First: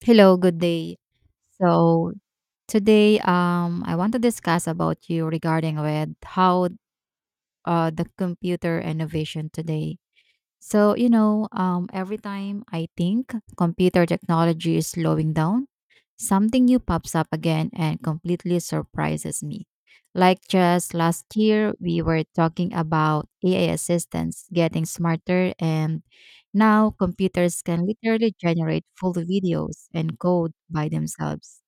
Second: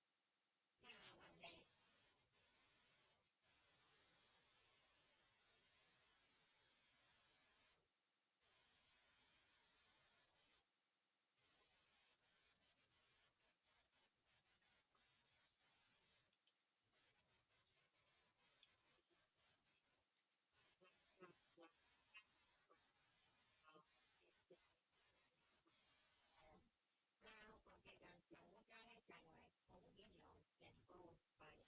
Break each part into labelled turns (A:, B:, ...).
A: Hello, good day. So today, I want to discuss about you regarding with how the computer innovation today. Every time I think computer technology is slowing down, something new pops up again and completely surprises me. Like just last year, we were talking about AI assistants getting smarter and now, computers can literally generate full videos and code by themselves.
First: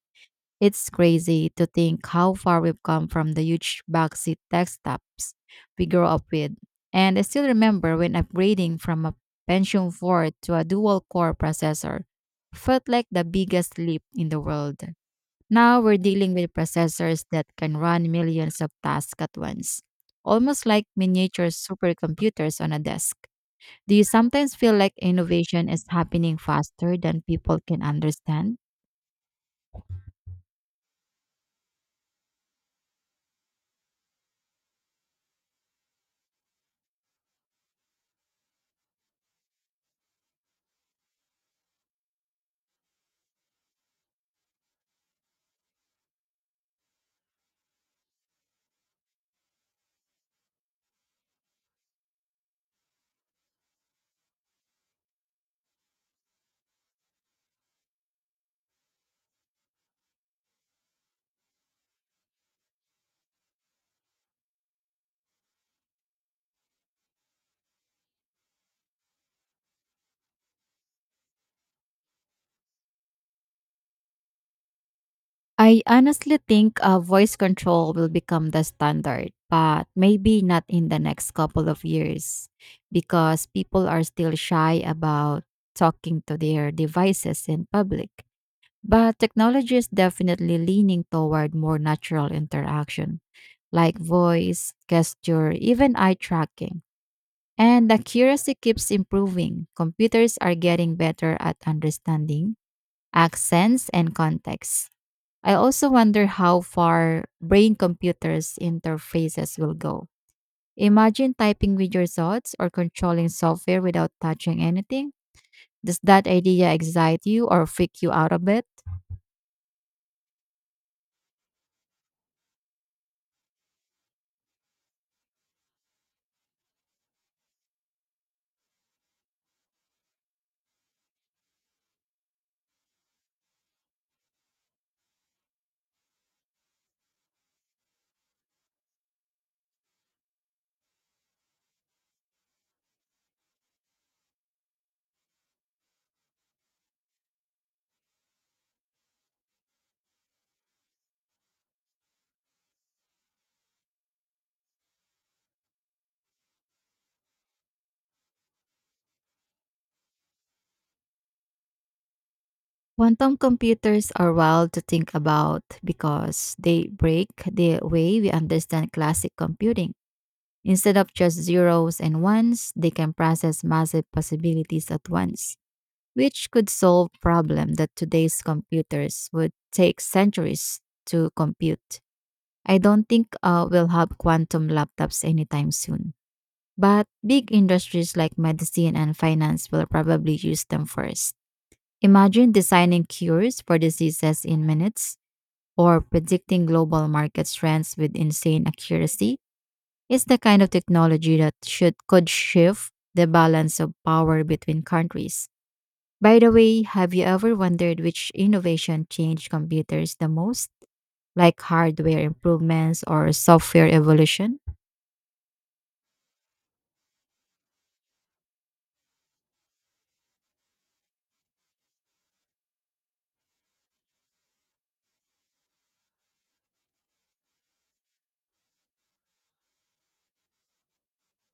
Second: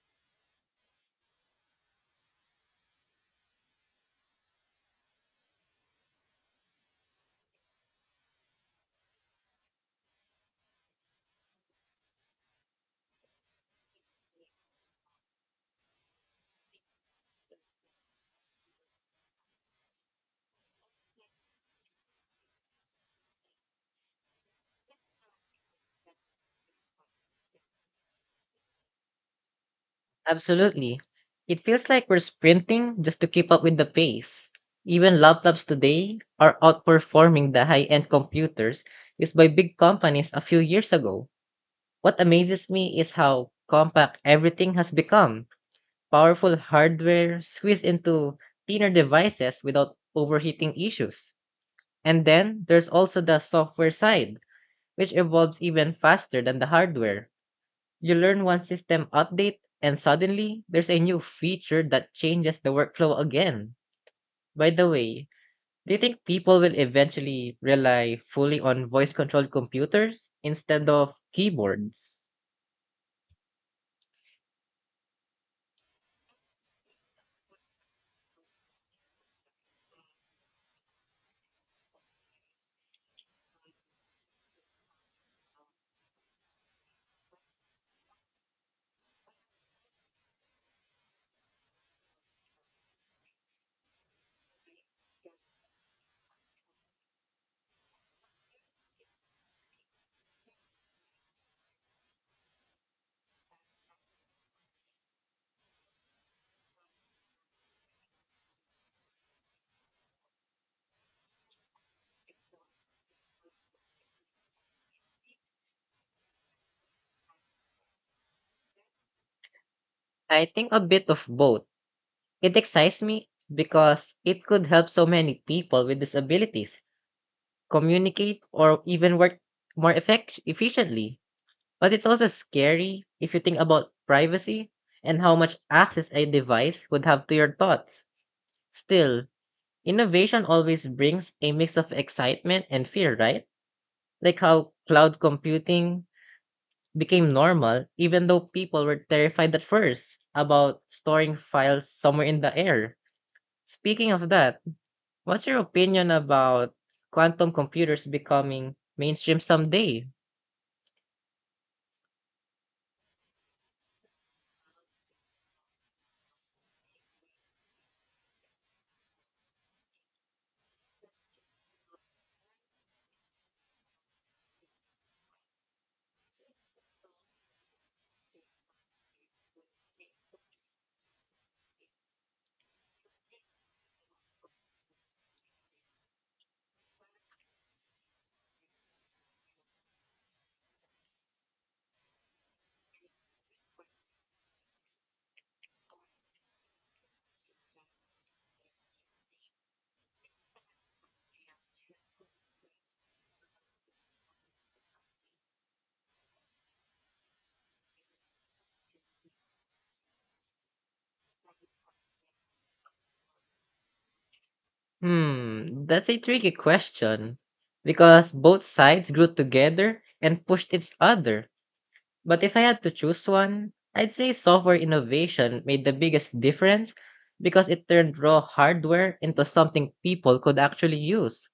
A: It's crazy to think how far we've come from the huge boxy desktops we grew up with. And I still remember when upgrading from a Pentium 4 to a dual core processor felt like the biggest leap in the world. Now we're dealing with processors that can run millions of tasks at once, almost like miniature supercomputers on a desk. Do you sometimes feel like innovation is happening faster than people can understand?
B: Absolutely. It feels like we're sprinting just to keep up with the pace. Even laptops today are outperforming the high end computers used by big companies a few years ago. What amazes me is how compact everything has become. Powerful hardware squeezed into thinner devices without overheating issues. And then there's also the software side, which evolves even faster than the hardware. You learn one system update, and suddenly there's a new feature that changes the workflow again. By the way, do you think people will eventually rely fully on voice controlled computers instead of keyboards?
A: I honestly think voice control will become the standard, but maybe not in the next couple of years because people are still shy about talking to their devices in public. But technology is definitely leaning toward more natural interaction, like voice, gesture, even eye tracking. And the accuracy keeps improving. Computers are getting better at understanding accents and context. I also wonder how far brain computers interfaces will go. Imagine typing with your thoughts or controlling software without touching anything. Does that idea excite you or freak you out a bit?
B: I think a bit of both. It excites me because it could help so many people with disabilities communicate or even work efficiently. But it's also scary if you think about privacy and how much access a device would have to your thoughts. Still, innovation always brings a mix of excitement and fear, right? Like how cloud computing became normal, even though people were terrified at first about storing files somewhere in the air. Speaking of that, what's your opinion about quantum computers becoming mainstream someday?
A: Quantum computers are wild to think about because they break the way we understand classic computing. Instead of just zeros and ones, they can process massive possibilities at once, which could solve problem that today's computers would take centuries to compute. I don't think we'll have quantum laptops anytime soon, but big industries like medicine and finance will probably use them first. Imagine designing cures for diseases in minutes or predicting global market trends with insane accuracy. It's the kind of technology that should could shift the balance of power between countries. By the way, have you ever wondered which innovation changed computers the most? Like hardware improvements or software evolution?
B: That's a tricky question. Because both sides grew together and pushed each other. But if I had to choose one, I'd say software innovation made the biggest difference because it turned raw hardware into something people could actually use.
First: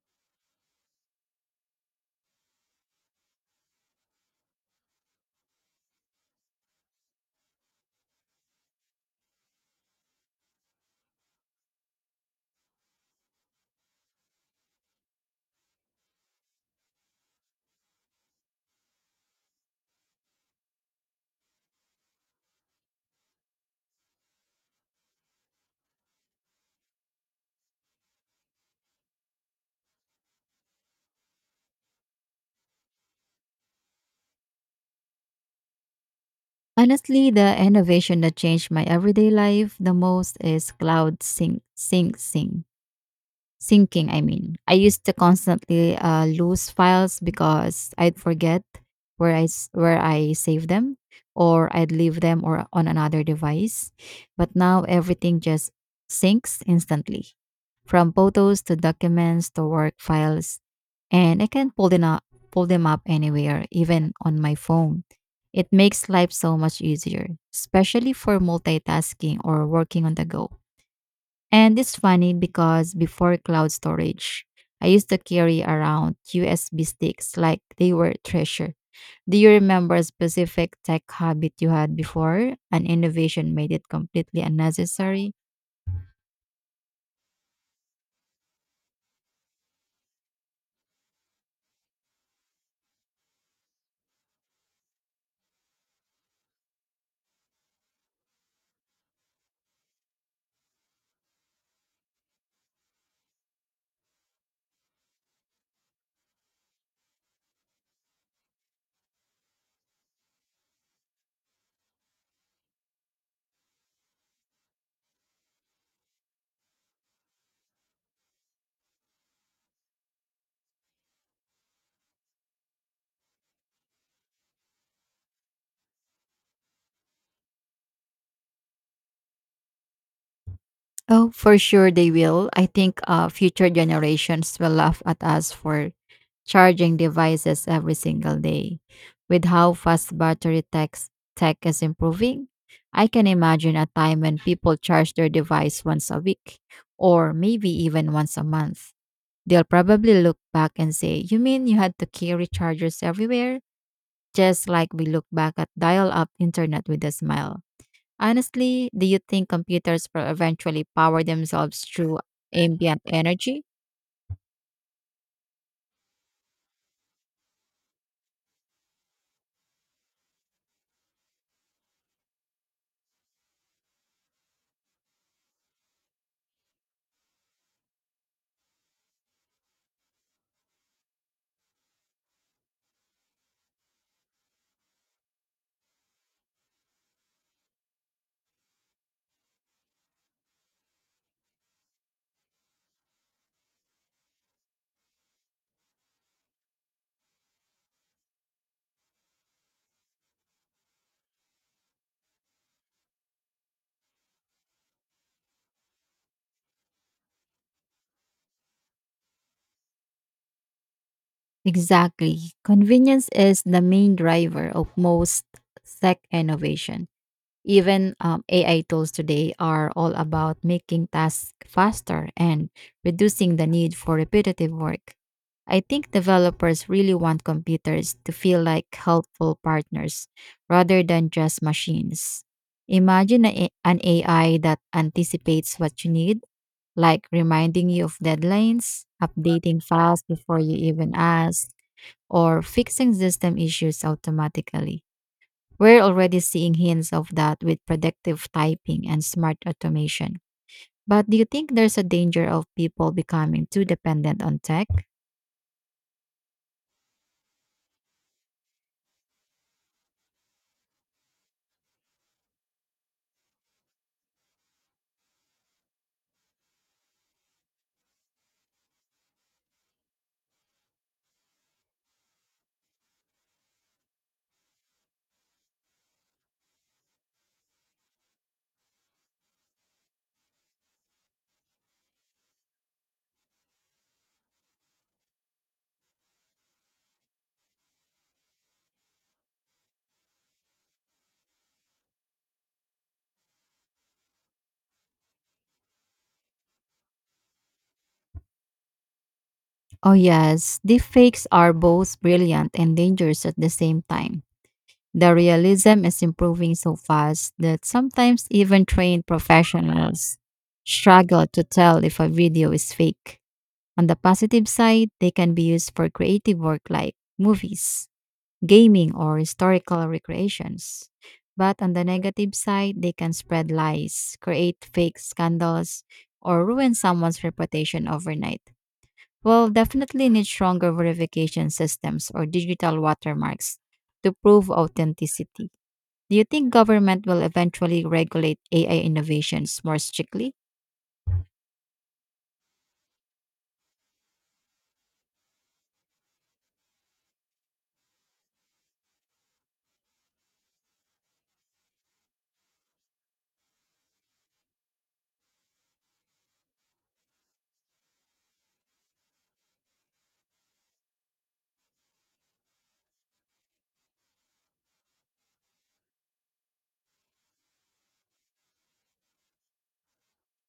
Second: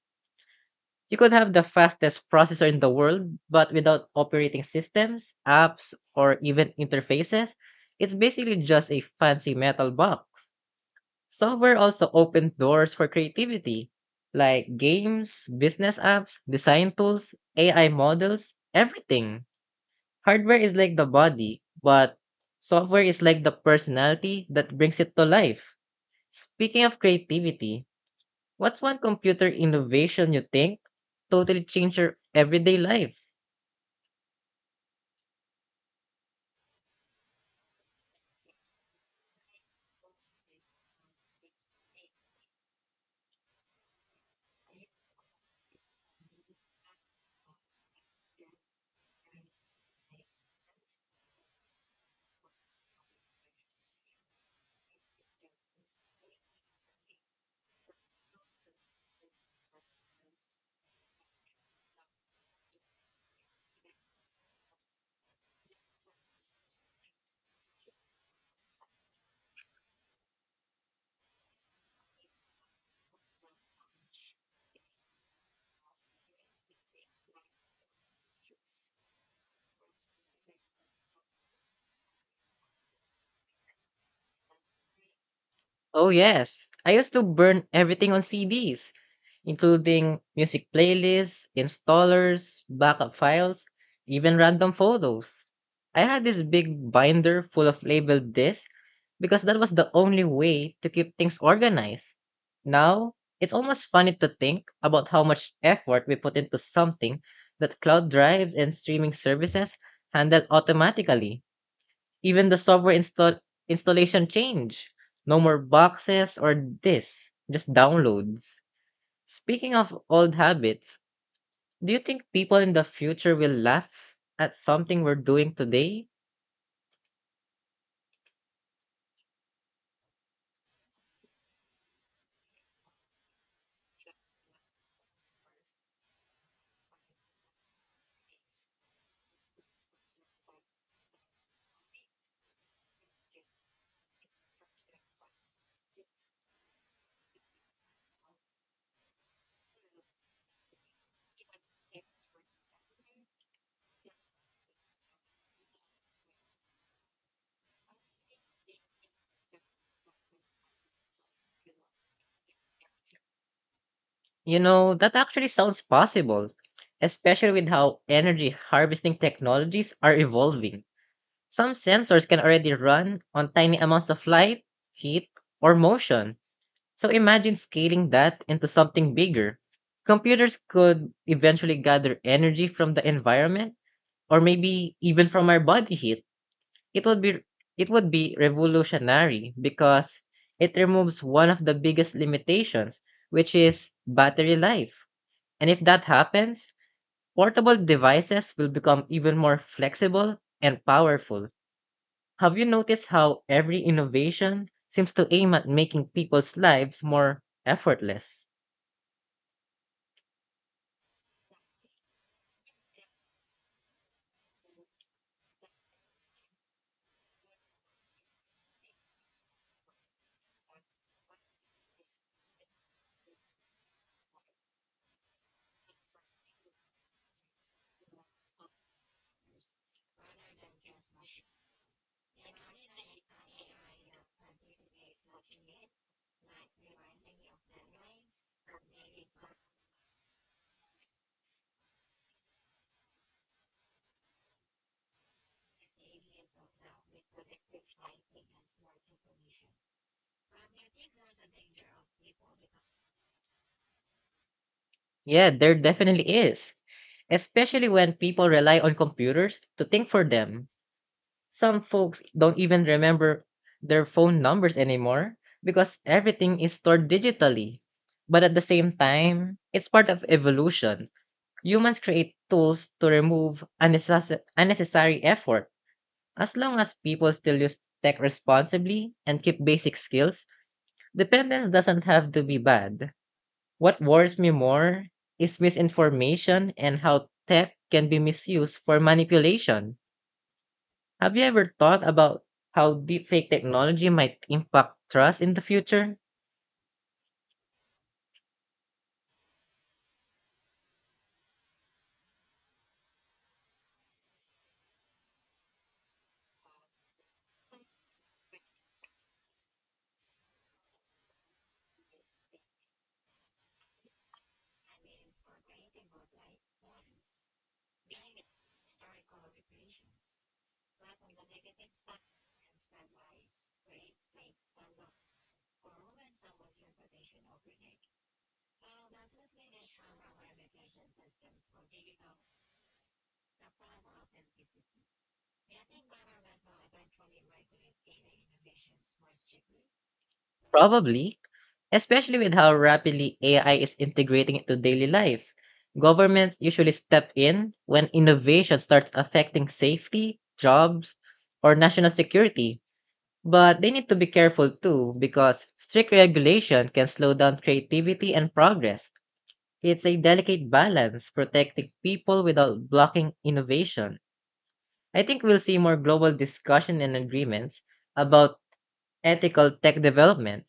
B: You could have the fastest processor in the world, but without operating systems, apps, or even interfaces, it's basically just a fancy metal box. Software also opened doors for creativity, like games, business apps, design tools, AI models, everything. Hardware is like the body, but software is like the personality that brings it to life. Speaking of creativity, what's one computer innovation you think totally changed your everyday life?
A: Honestly, the innovation that changed my everyday life the most is cloud sync, sync, sync. Syncing, I mean. I used to constantly lose files because I'd forget where I save them, or I'd leave them or on another device. But now everything just syncs instantly, from photos to documents to work files, and I can pull them up anywhere, even on my phone. It makes life so much easier, especially for multitasking or working on the go. And it's funny because before cloud storage, I used to carry around USB sticks like they were treasure. Do you remember a specific tech habit you had before an innovation made it completely unnecessary?
B: Oh, yes. I used to burn everything on CDs, including music playlists, installers, backup files, even random photos. I had this big binder full of labeled discs because that was the only way to keep things organized. Now, it's almost funny to think about how much effort we put into something that cloud drives and streaming services handle automatically. Even the software install installation change. No more boxes or disks, just downloads. Speaking of old habits, do you think people in the future will laugh at something we're doing today?
A: Oh, for sure they will. I think future generations will laugh at us for charging devices every single day. With how fast tech is improving, I can imagine a time when people charge their device once a week or maybe even once a month. They'll probably look back and say, "You mean you had to carry chargers everywhere?" Just like we look back at dial up internet with a smile. Honestly, do you think computers will eventually power themselves through ambient energy?
B: You know, that actually sounds possible, especially with how energy harvesting technologies are evolving. Some sensors can already run on tiny amounts of light, heat, or motion. So imagine scaling that into something bigger. Computers could eventually gather energy from the environment or maybe even from our body heat. It would be it would be revolutionary because it removes one of the biggest limitations, which is battery life. And if that happens, portable devices will become even more flexible and powerful. Have you noticed how every innovation seems to aim at making people's lives more effortless?
A: Exactly. Convenience is the main driver of most tech innovation. Even AI tools today are all about making tasks faster and reducing the need for repetitive work. I think developers really want computers to feel like helpful partners rather than just machines. Imagine an AI that anticipates what you need, like reminding you of deadlines, updating files before you even ask or fixing system issues automatically. We're already seeing hints of that with predictive typing and smart automation. But do you think there's a danger of people becoming too dependent on tech?
B: Yeah, there definitely is, especially when people rely on computers to think for them. Some folks don't even remember their phone numbers anymore because everything is stored digitally. But at the same time, it's part of evolution. Humans create tools to remove unnecessary effort. As long as people still use tech responsibly and keep basic skills, dependence doesn't have to be bad. What worries me more is misinformation and how tech can be misused for manipulation. Have you ever thought about how deepfake technology might impact trust in the future?
A: Oh, yes. Deepfakes are both brilliant and dangerous at the same time. The realism is improving so fast that sometimes even trained professionals struggle to tell if a video is fake. On the positive side, they can be used for creative work like movies, gaming, or historical recreations. But on the negative side, they can spread lies, create fake scandals, or ruin someone's reputation overnight. We'll definitely need stronger verification systems or digital watermarks to prove authenticity. Do you think government will eventually regulate AI innovations more strictly?
B: Probably, especially with how rapidly AI is integrating into daily life. Governments usually step in when innovation starts affecting safety, jobs, or national security. But they need to be careful too because strict regulation can slow down creativity and progress. It's a delicate balance protecting people without blocking innovation. I think we'll see more global discussion and agreements about ethical tech development.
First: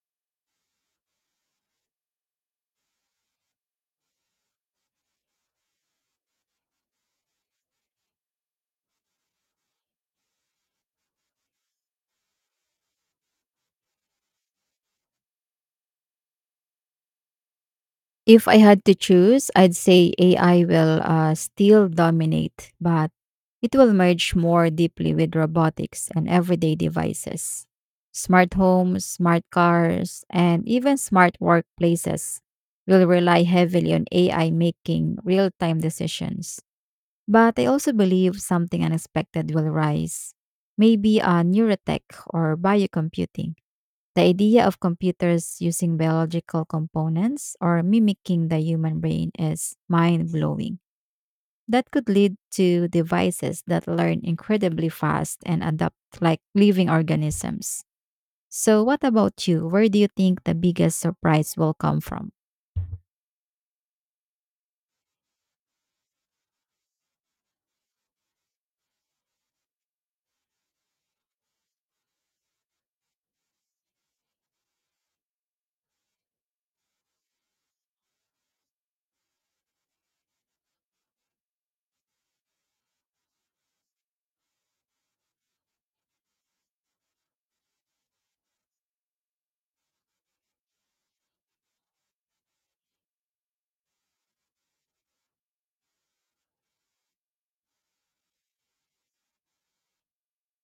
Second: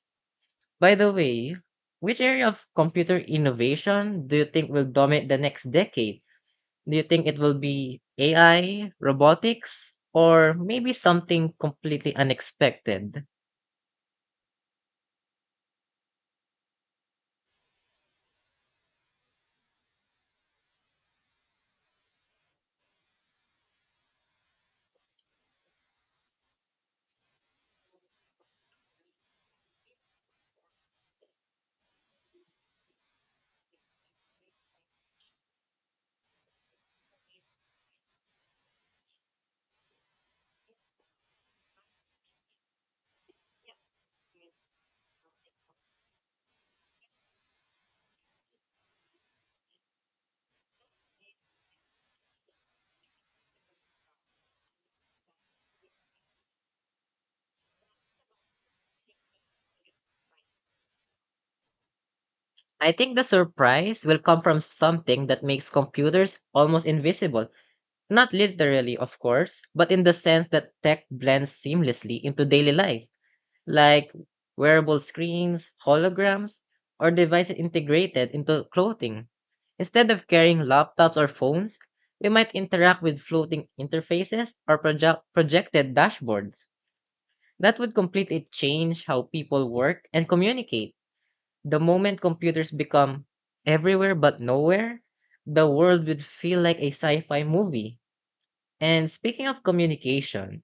B: By the way, which area of computer innovation do you think will dominate the next decade? Do you think it will be AI, robotics, or maybe something completely unexpected?
A: If I had to choose, I'd say AI will still dominate, but it will merge more deeply with robotics and everyday devices. Smart homes, smart cars, and even smart workplaces will rely heavily on AI making real time decisions. But I also believe something unexpected will rise, maybe a neurotech or biocomputing. The idea of computers using biological components or mimicking the human brain is mind blowing. That could lead to devices that learn incredibly fast and adapt like living organisms. So, what about you? Where do you think the biggest surprise will come from?
B: I think the surprise will come from something that makes computers almost invisible. Not literally, of course, but in the sense that tech blends seamlessly into daily life, like wearable screens, holograms, or devices integrated into clothing. Instead of carrying laptops or phones, we might interact with floating interfaces or projected dashboards. That would completely change how people work and communicate. The moment computers become everywhere but nowhere, the world would feel like a sci fi movie. And speaking of communication,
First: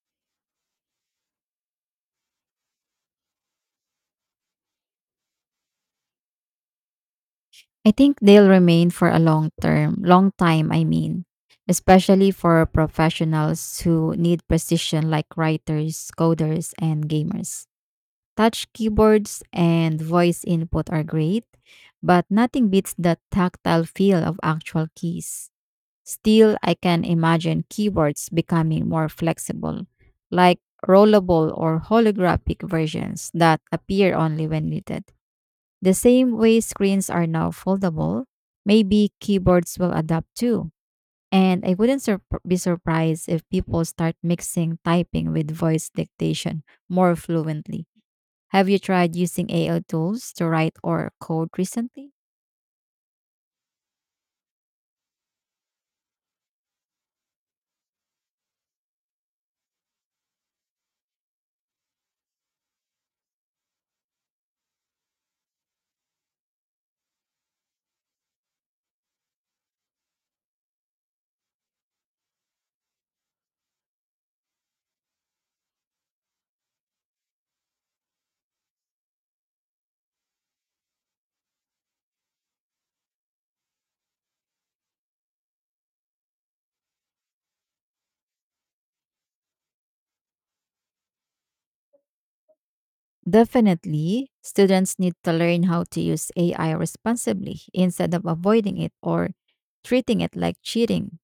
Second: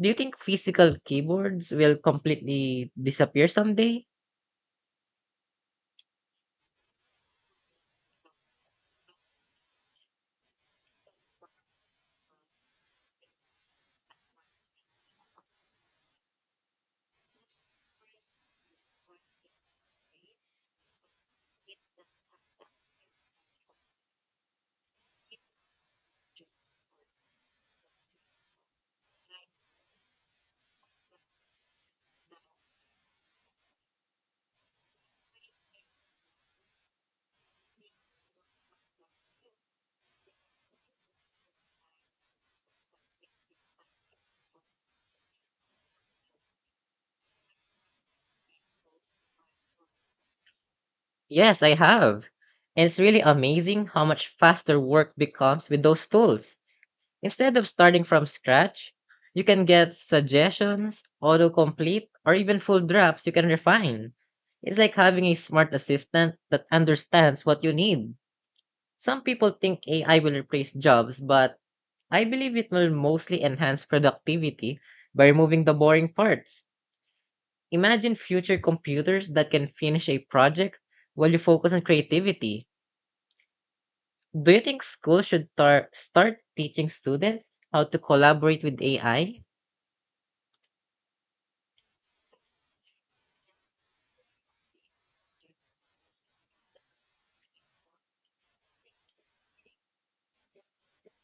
B: do you think physical keyboards will completely disappear someday?
A: I think they'll remain for a long time, I mean, especially for professionals who need precision like writers, coders, and gamers. Touch keyboards and voice input are great, but nothing beats the tactile feel of actual keys. Still, I can imagine keyboards becoming more flexible, like rollable or holographic versions that appear only when needed. The same way screens are now foldable, maybe keyboards will adapt too. And I wouldn't be surprised if people start mixing typing with voice dictation more fluently. Have you tried using AI tools to write or code
B: Yes, I
A: recently?
B: have. And it's really amazing how much faster work becomes with those tools. Instead of starting from scratch, you can get suggestions, autocomplete, or even full drafts you can refine. It's like having a smart assistant that understands what you need. Some people think AI will replace jobs, but I believe it will mostly enhance productivity by removing the boring parts. Imagine future computers that can finish a project while you focus on creativity. Do you think schools should start teaching students how to collaborate with AI? I
A: Definitely. Students need to learn how to use AI responsibly instead of avoiding it or treating it like cheating.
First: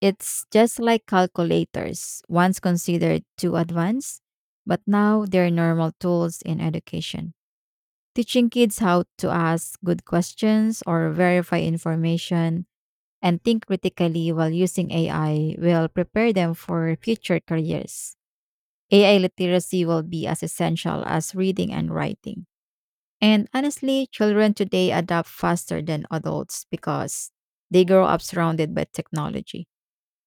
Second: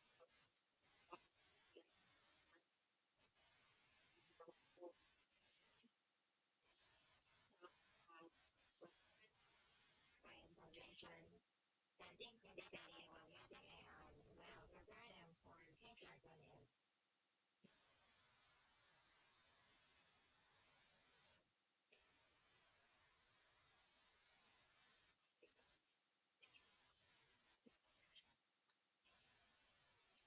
A: It's just like calculators, once considered too advanced, but now they're normal tools in education. Teaching kids how to ask good questions or verify information and think critically while using AI will prepare them for future careers. AI literacy will be as essential as reading and writing. And honestly, children today adapt faster than adults because they grow up surrounded by technology.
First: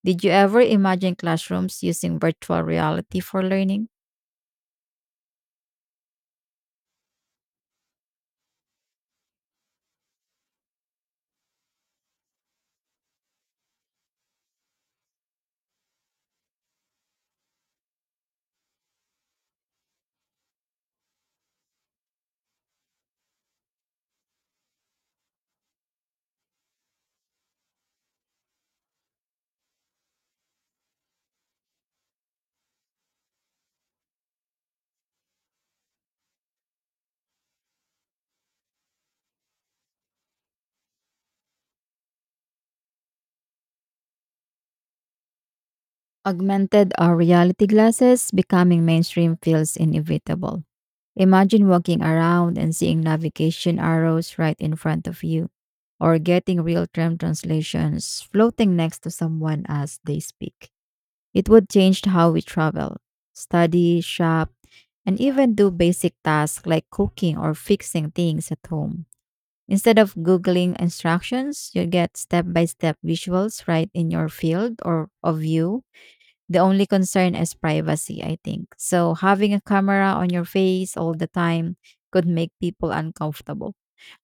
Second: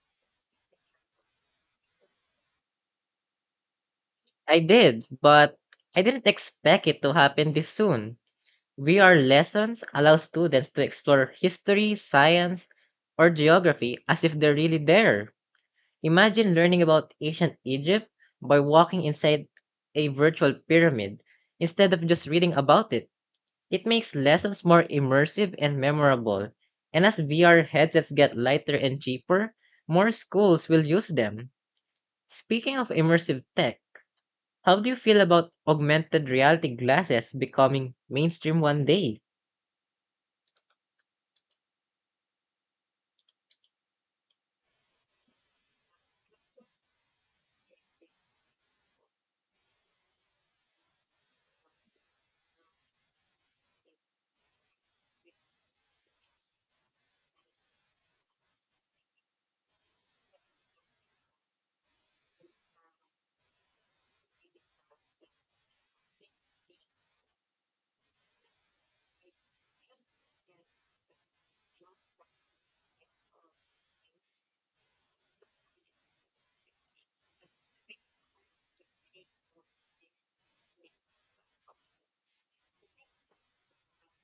A: Did you ever imagine classrooms using virtual reality for learning?
B: I did, but I didn't expect it to happen this soon. VR lessons allow students to explore history, science, or geography as if they're really there. Imagine learning about ancient Egypt by walking inside a virtual pyramid instead of just reading about it. It makes lessons more immersive and memorable. And as VR headsets get lighter and cheaper, more schools will use them. Speaking of immersive tech, how do you feel about augmented reality glasses becoming mainstream one day?
A: Augmented or reality glasses becoming mainstream feels inevitable. Imagine walking around and seeing navigation arrows right in front of you, or getting real time translations floating next to someone as they speak. It would change how we travel, study, shop, and even do basic tasks like cooking or fixing things at home. Instead of Googling instructions, you get step by step visuals right in your field or of view. The only concern is privacy, I think. So, having a camera on your face all the time could make people uncomfortable.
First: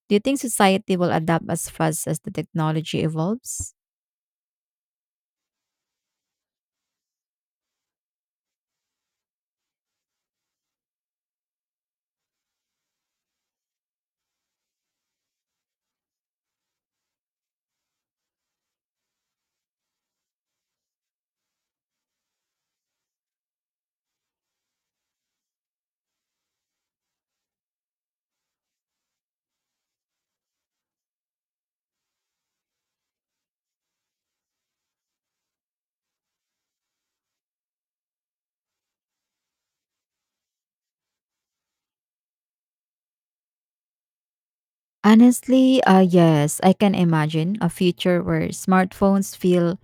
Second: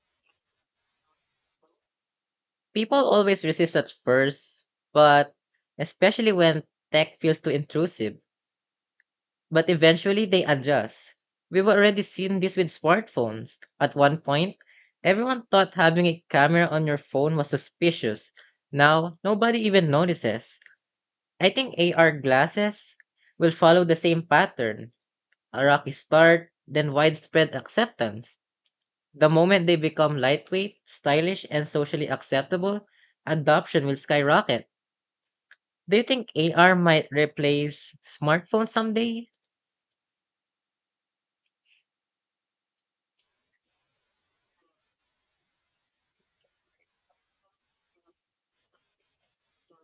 A: Do you think society will adapt as fast as the
B: People
A: technology
B: always
A: evolves?
B: resist at first, but especially when tech feels too intrusive. But eventually they adjust. We've already seen this with smartphones. At one point, everyone thought having a camera on your phone was suspicious. Now, nobody even notices. I think AR glasses will follow the same pattern, a rocky start, then widespread acceptance. The moment they become lightweight, stylish, and socially acceptable, adoption will skyrocket. Do you think AR might replace smartphones someday?
A: Honestly, yes, I can imagine a future where smartphones feel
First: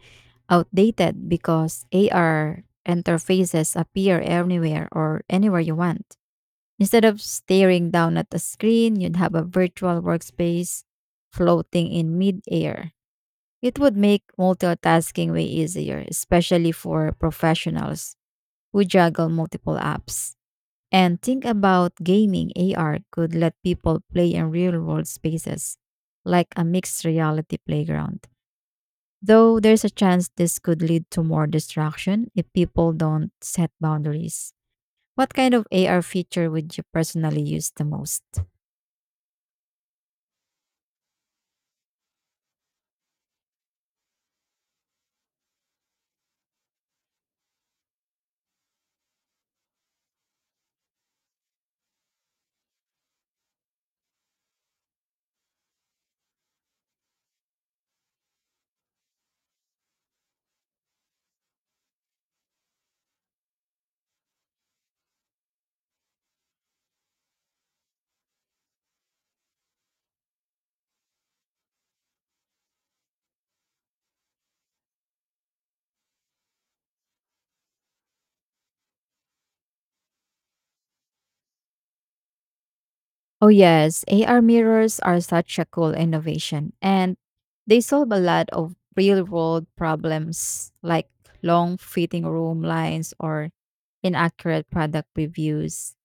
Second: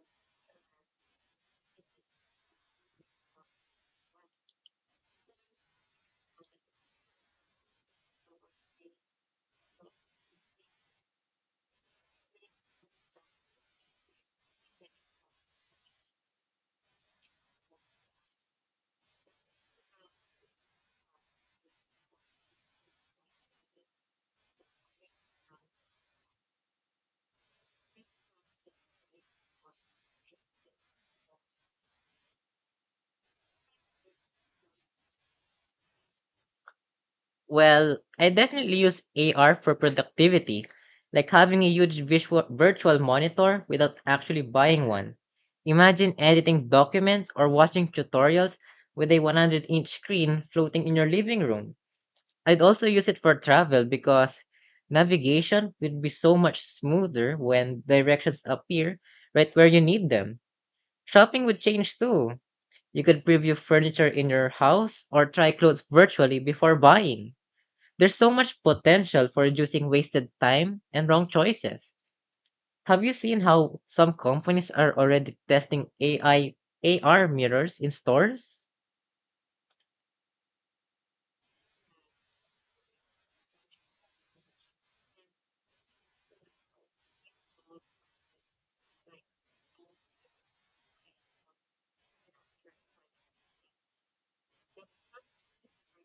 A: outdated because AR interfaces appear anywhere or anywhere you want. Instead of staring down at a screen, you'd have a virtual workspace floating in midair. It would make multitasking way easier, especially for professionals who juggle multiple apps. And think about gaming, AR could let people play in real world spaces, like a mixed reality playground. Though there's a chance this could lead to more distraction if people don't set boundaries. What kind of AR feature would you personally use the
B: Well,
A: most?
B: I definitely use AR for productivity, like having a huge visual virtual monitor without actually buying one. Imagine editing documents or watching tutorials with a 100-inch screen floating in your living room. I'd also use it for travel because navigation would be so much smoother when directions appear right where you need them. Shopping would change too. You could preview furniture in your house or try clothes virtually before buying. There's so much potential for reducing wasted time and wrong choices. Have you seen how some companies are already testing AI AR mirrors in stores?
A: Oh, yes, AR mirrors are such a cool innovation, and they solve a lot of real world problems like long fitting room lines or inaccurate product reviews.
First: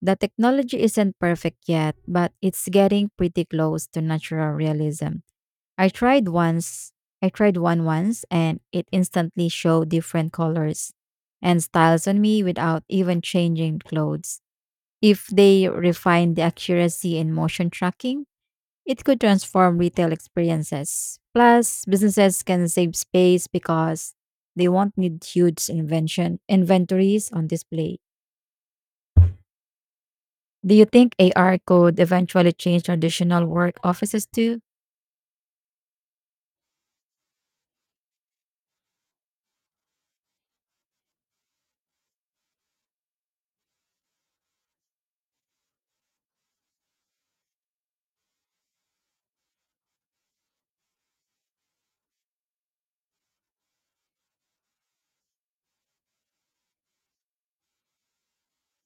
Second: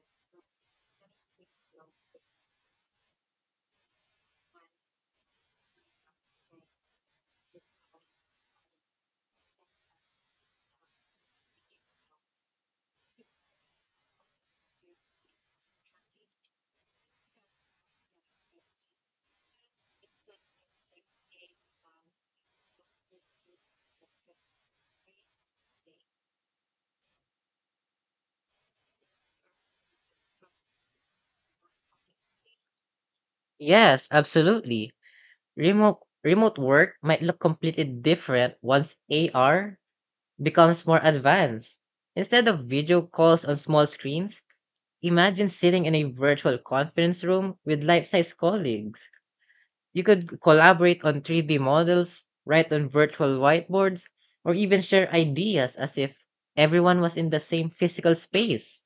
A: The technology isn't perfect yet, but it's getting pretty close to natural realism. I tried once, I tried one once, and it instantly showed different colors and styles on me without even changing clothes. If they refine the accuracy in motion tracking, it could transform retail experiences. Plus, businesses can save space because they won't need huge invention inventories on display. Do you think AR could eventually change traditional work
B: Yes,
A: offices too?
B: absolutely. Remote work might look completely different once AR becomes more advanced. Instead of video calls on small screens, imagine sitting in a virtual conference room with life-size colleagues. You could collaborate on 3D models, write on virtual whiteboards, or even share ideas as if everyone was in the same physical space.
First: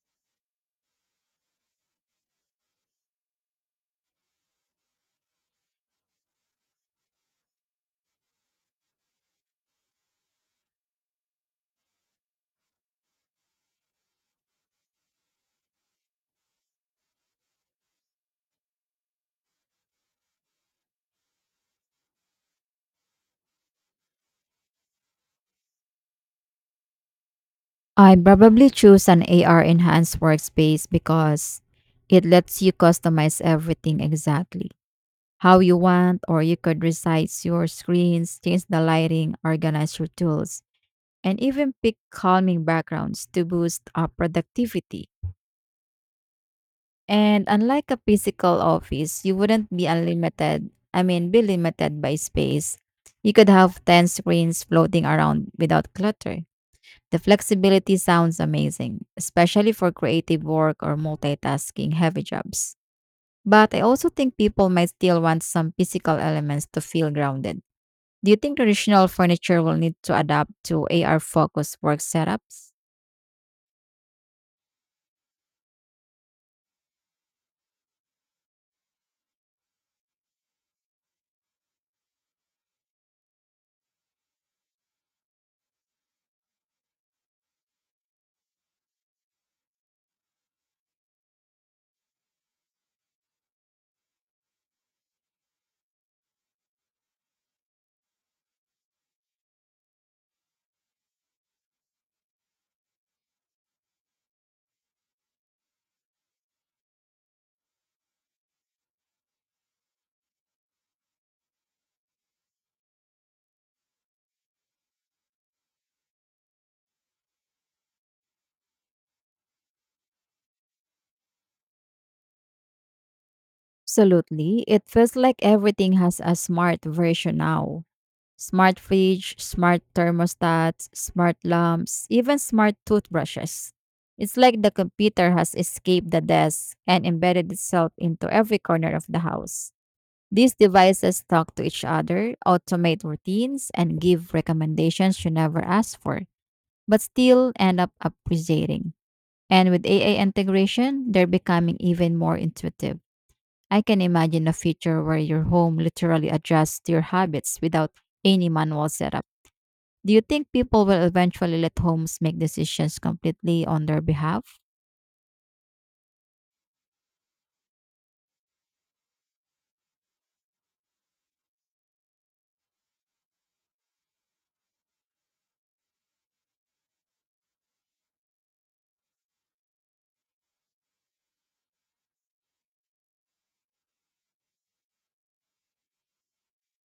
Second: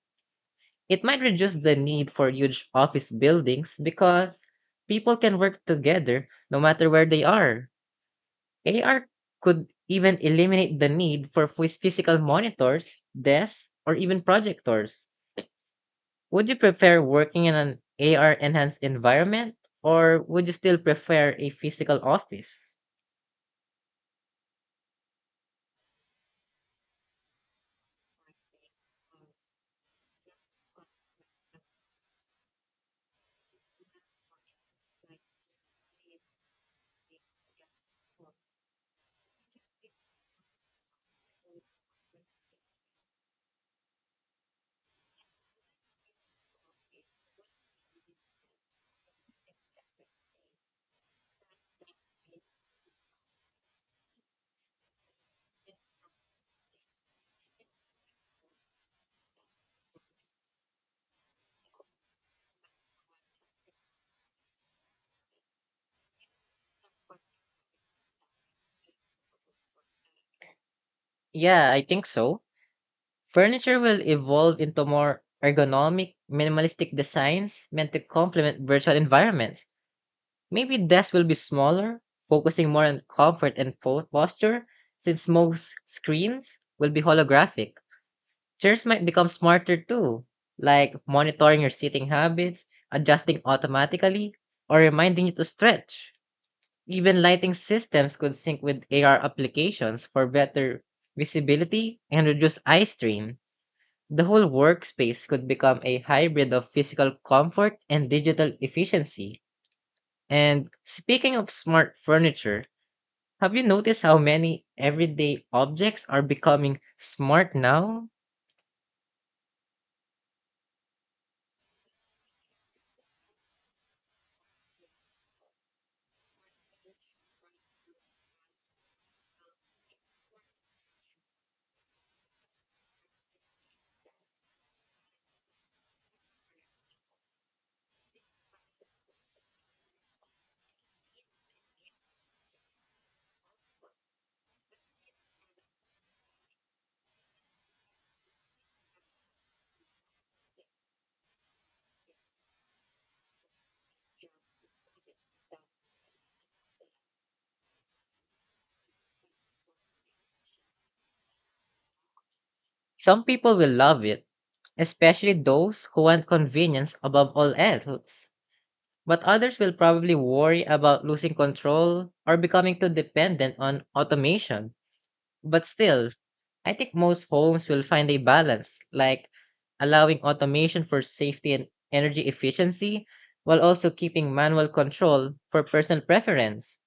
B: It might reduce the need for huge office buildings because people can work together no matter where they are. AR could even eliminate the need for physical monitors, desks, or even projectors. Would you prefer working in an AR enhanced environment or would you still prefer a physical office?
A: I'd probably choose an AR enhanced workspace because it lets you customize everything exactly how you want, or you could resize your screens, change the lighting, organize your tools, and even pick calming backgrounds to boost up productivity. And unlike a physical office, you wouldn't be unlimited, I mean, be limited by space. You could have 10 screens floating around without clutter. The flexibility sounds amazing, especially for creative work or multitasking heavy jobs. But I also think people might still want some physical elements to feel grounded. Do you think traditional furniture will need to adapt to AR
B: Yeah,
A: focused
B: I
A: work
B: think so.
A: setups?
B: Furniture will evolve into more ergonomic, minimalistic designs meant to complement virtual environments. Maybe desks will be smaller, focusing more on comfort and posture, since most screens will be holographic. Chairs might become smarter too, like monitoring your sitting habits, adjusting automatically, or reminding you to stretch. Even lighting systems could sync with AR applications for better visibility and reduce eye strain. The whole workspace could become a hybrid of physical comfort and digital efficiency. And speaking of smart furniture, have you noticed how many everyday objects are becoming smart now?
A: Absolutely. It feels like everything has a smart version now, smart fridge, smart thermostats, smart lamps, even smart toothbrushes. It's like the computer has escaped the desk and embedded itself into every corner of the house. These devices talk to each other, automate routines, and give recommendations you never asked for, but still end up appreciating. And with AI integration, they're becoming even more intuitive. I can imagine a future where your home literally adjusts to your habits without any manual setup. Do you think people will eventually let homes make decisions
B: Some people
A: completely
B: will
A: on their
B: love it,
A: behalf?
B: especially those who want convenience above all else. But others will probably worry about losing control or becoming too dependent on automation. But still, I think most homes will find a balance, like allowing automation for safety and energy efficiency while also keeping manual control for personal preference.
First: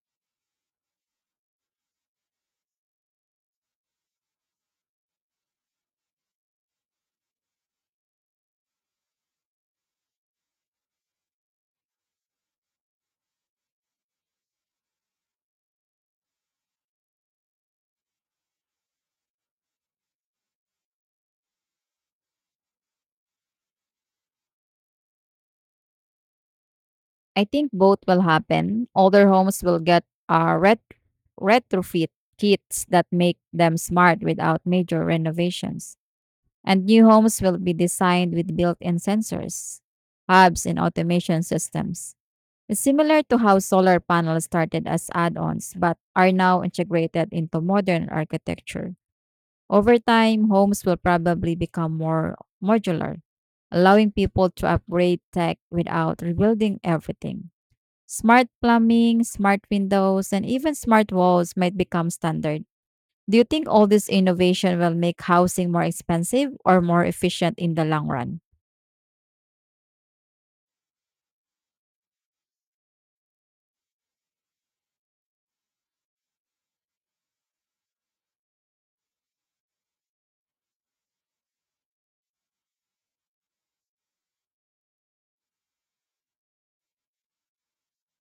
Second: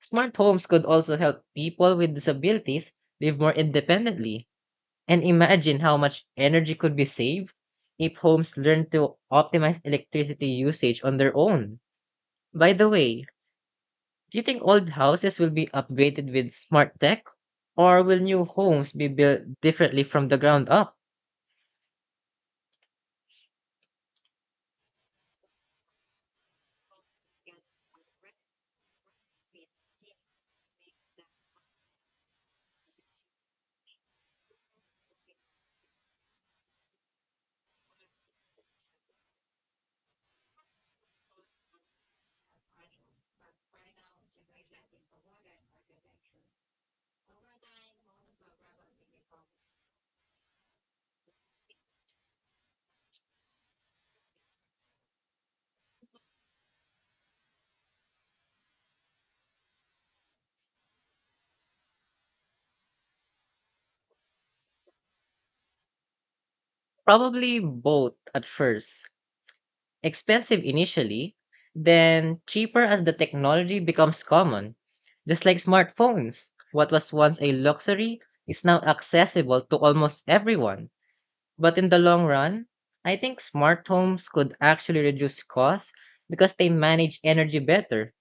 B: Smart homes could also help people with disabilities live more independently. And imagine how much energy could be saved if homes learn to optimize electricity usage on their own. By the way, do you think old houses will be upgraded with smart tech? Or will new homes be built differently from the ground up?
A: I think both will happen. Older homes will get retrofit kits that make them smart without major renovations. And new homes will be designed with built in sensors, hubs, and automation systems. It's similar to how solar panels started as add ons but are now integrated into modern architecture. Over time, homes will probably become more modular, allowing people to upgrade tech without rebuilding everything. Smart plumbing, smart windows, and even smart walls might become standard. Do you think all this innovation will make housing more expensive or more efficient
B: Probably
A: in the long
B: both
A: run?
B: at first. Expensive initially, then cheaper as the technology becomes common. Just like smartphones, what was once a luxury is now accessible to almost everyone. But in the long run, I think smart homes could actually reduce costs because they manage energy better,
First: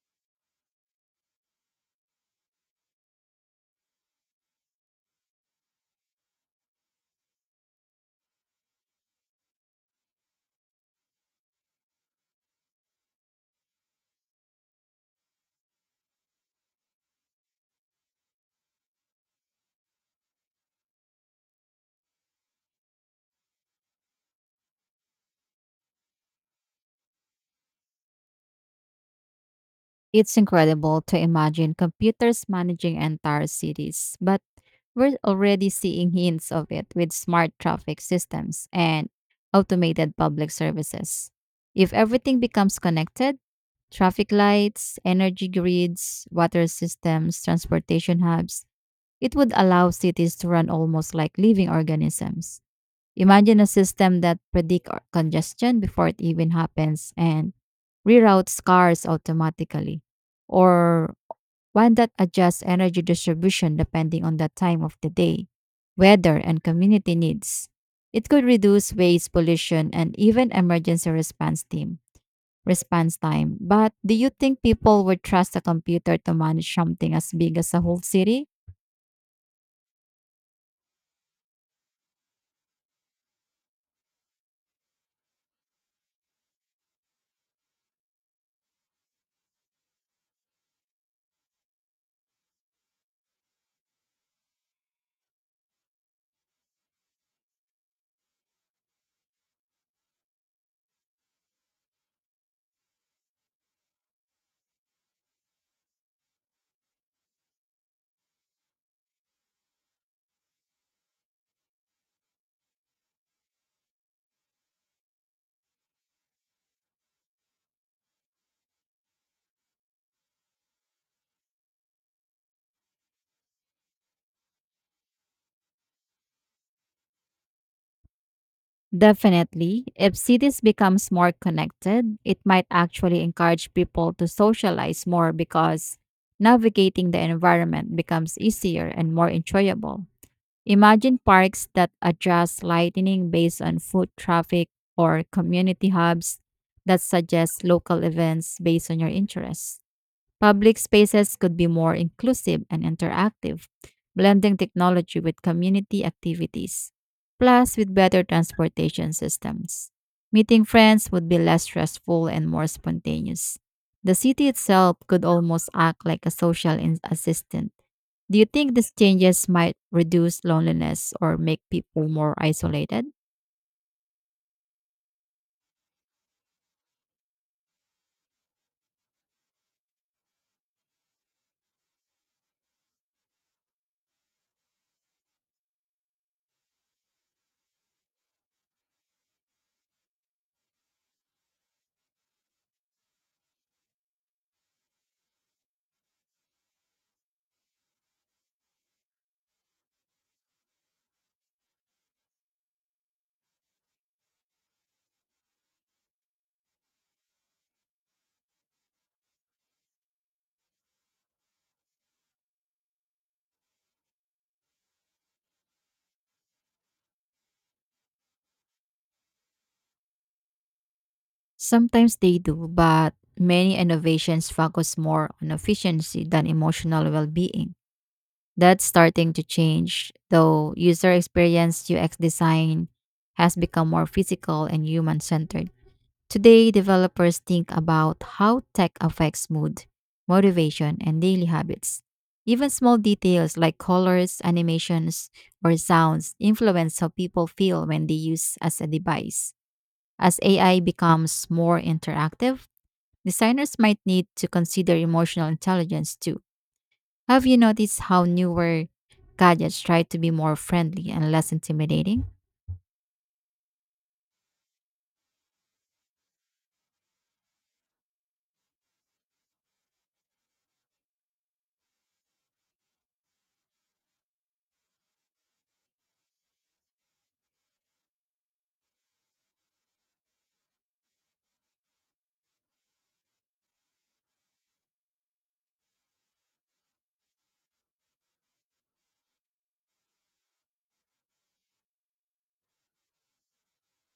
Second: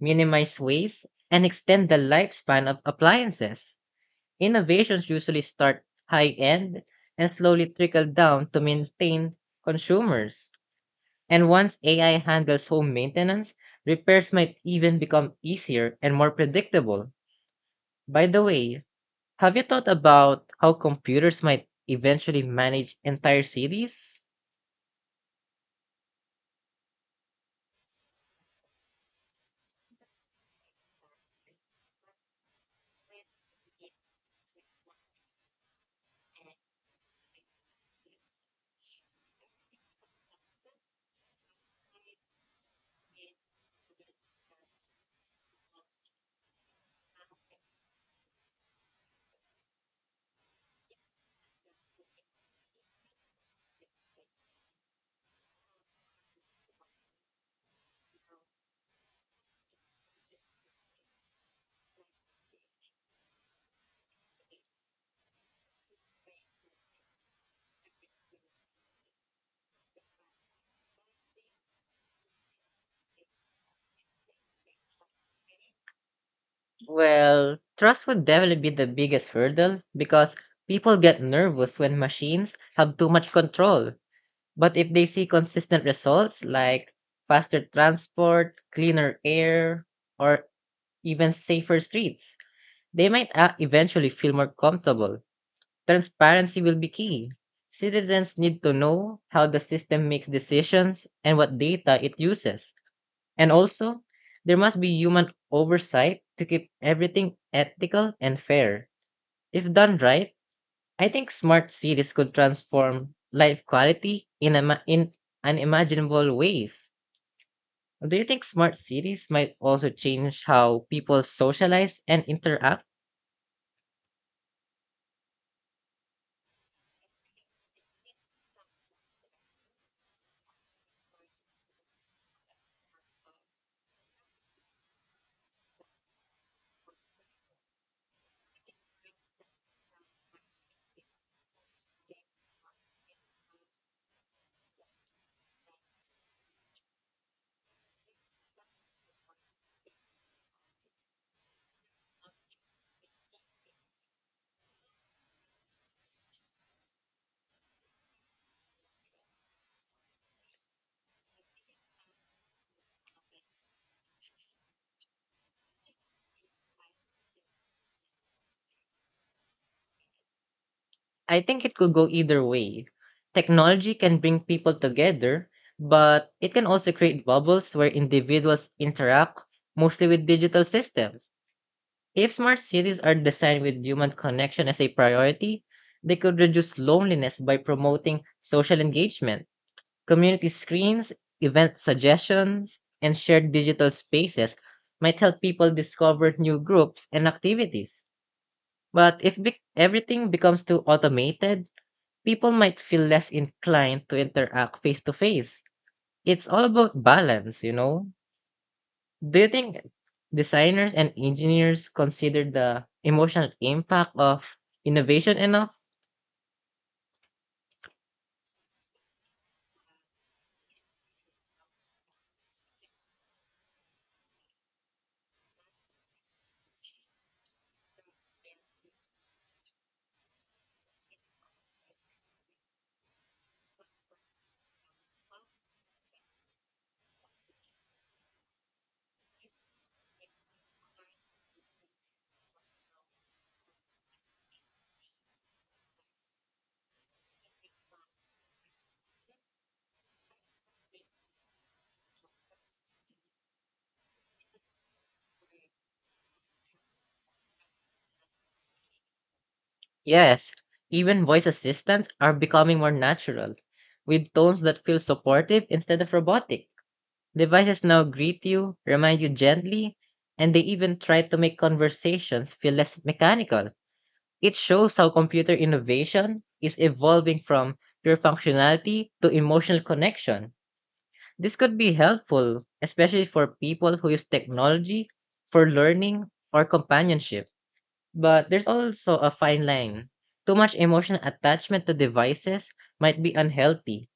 B: minimize waste, and extend the lifespan of appliances. Innovations usually start high end and slowly trickle down to maintain consumers. And once AI handles home maintenance, repairs might even become easier and more predictable. By the way, have you thought about how computers might eventually manage entire cities?
A: It's incredible to imagine computers managing entire cities, but we're already seeing hints of it with smart traffic systems and automated public services. If everything becomes connected, traffic lights, energy grids, water systems, transportation hubs, it would allow cities to run almost like living organisms. Imagine a system that predicts congestion before it even happens and reroutes cars automatically, or one that adjusts energy distribution depending on the time of the day, weather, and community needs. It could reduce waste pollution and even emergency response team response time. But do you think people would trust a computer to manage something as big
B: Well,
A: as a whole
B: trust would
A: city?
B: definitely be the biggest hurdle because people get nervous when machines have too much control. But if they see consistent results like faster transport, cleaner air, or even safer streets, they might eventually feel more comfortable. Transparency will be key. Citizens need to know how the system makes decisions and what data it uses. And also, there must be human oversight to keep everything ethical and fair. If done right, I think smart cities could transform life quality in unimaginable ways. Do you think smart cities might also change how people socialize and interact?
A: Definitely. If cities becomes more connected, it might actually encourage people to socialize more because navigating the environment becomes easier and more enjoyable. Imagine parks that adjust lighting based on foot traffic or community hubs that suggest local events based on your interests. Public spaces could be more inclusive and interactive, blending technology with community activities, plus with better transportation systems. Meeting friends would be less stressful and more spontaneous. The city itself could almost act like a social assistant. Do you think these changes might reduce loneliness or
B: I
A: make
B: think it could go
A: people more
B: either way.
A: isolated?
B: Technology can bring people together, but it can also create bubbles where individuals interact mostly with digital systems. If smart cities are designed with human connection as a priority, they could reduce loneliness by promoting social engagement. Community screens, event suggestions, and shared digital spaces might help people discover new groups and activities. But if everything becomes too automated, people might feel less inclined to interact face to face. It's all about balance, you know? Do you think designers and engineers consider the emotional impact of innovation enough?
A: Sometimes they do, but many innovations focus more on efficiency than emotional well being. That's starting to change, though user experience UX design has become more physical and human centered. Today, developers think about how tech affects mood, motivation, and daily habits. Even small details like colors, animations, or sounds influence how people feel when they use as a device. As AI becomes more interactive, designers might need to consider emotional intelligence too. Have you noticed how newer gadgets try to be
B: Yes,
A: more friendly
B: even
A: and
B: voice
A: less
B: assistants
A: intimidating?
B: are becoming more natural, with tones that feel supportive instead of robotic. Devices now greet you, remind you gently, and they even try to make conversations feel less mechanical. It shows how computer innovation is evolving from pure functionality to emotional connection. This could be helpful, especially for people who use technology for learning or companionship. But there's also a fine line. Too much emotional attachment to devices might be unhealthy.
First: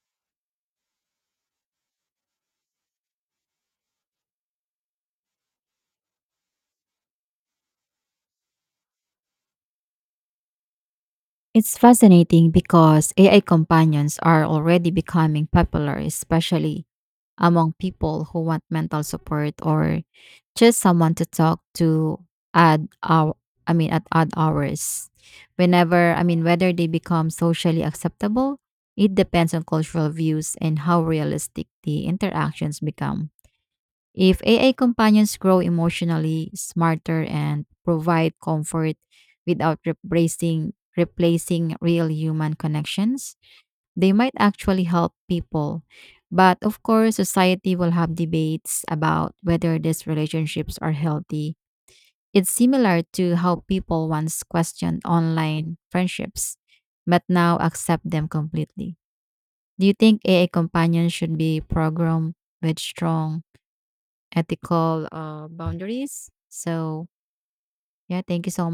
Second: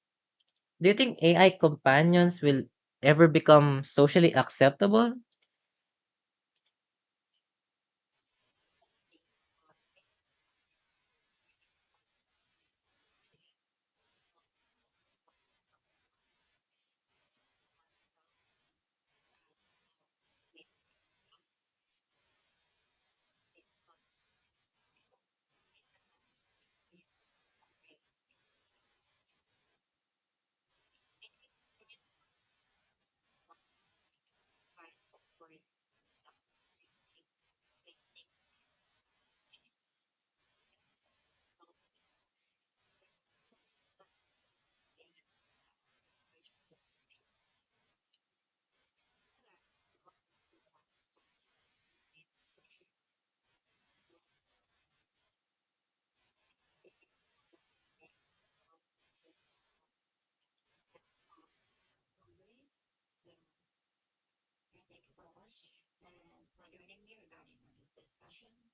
B: Do you think AI companions will ever become socially acceptable?
A: It's fascinating because AI companions are already becoming popular, especially among people who want mental support or just someone to talk to at our at odd hours. Whenever I mean whether they become socially acceptable, it depends on cultural views and how realistic the interactions become. If AI companions grow emotionally smarter and provide comfort without replacing real human connections, they might actually help people. But of course, society will have debates about whether these relationships are healthy. It's similar to how people once questioned online friendships, but now accept them completely. Do you think AI companions should be programmed with strong ethical boundaries? So, yeah, thank you so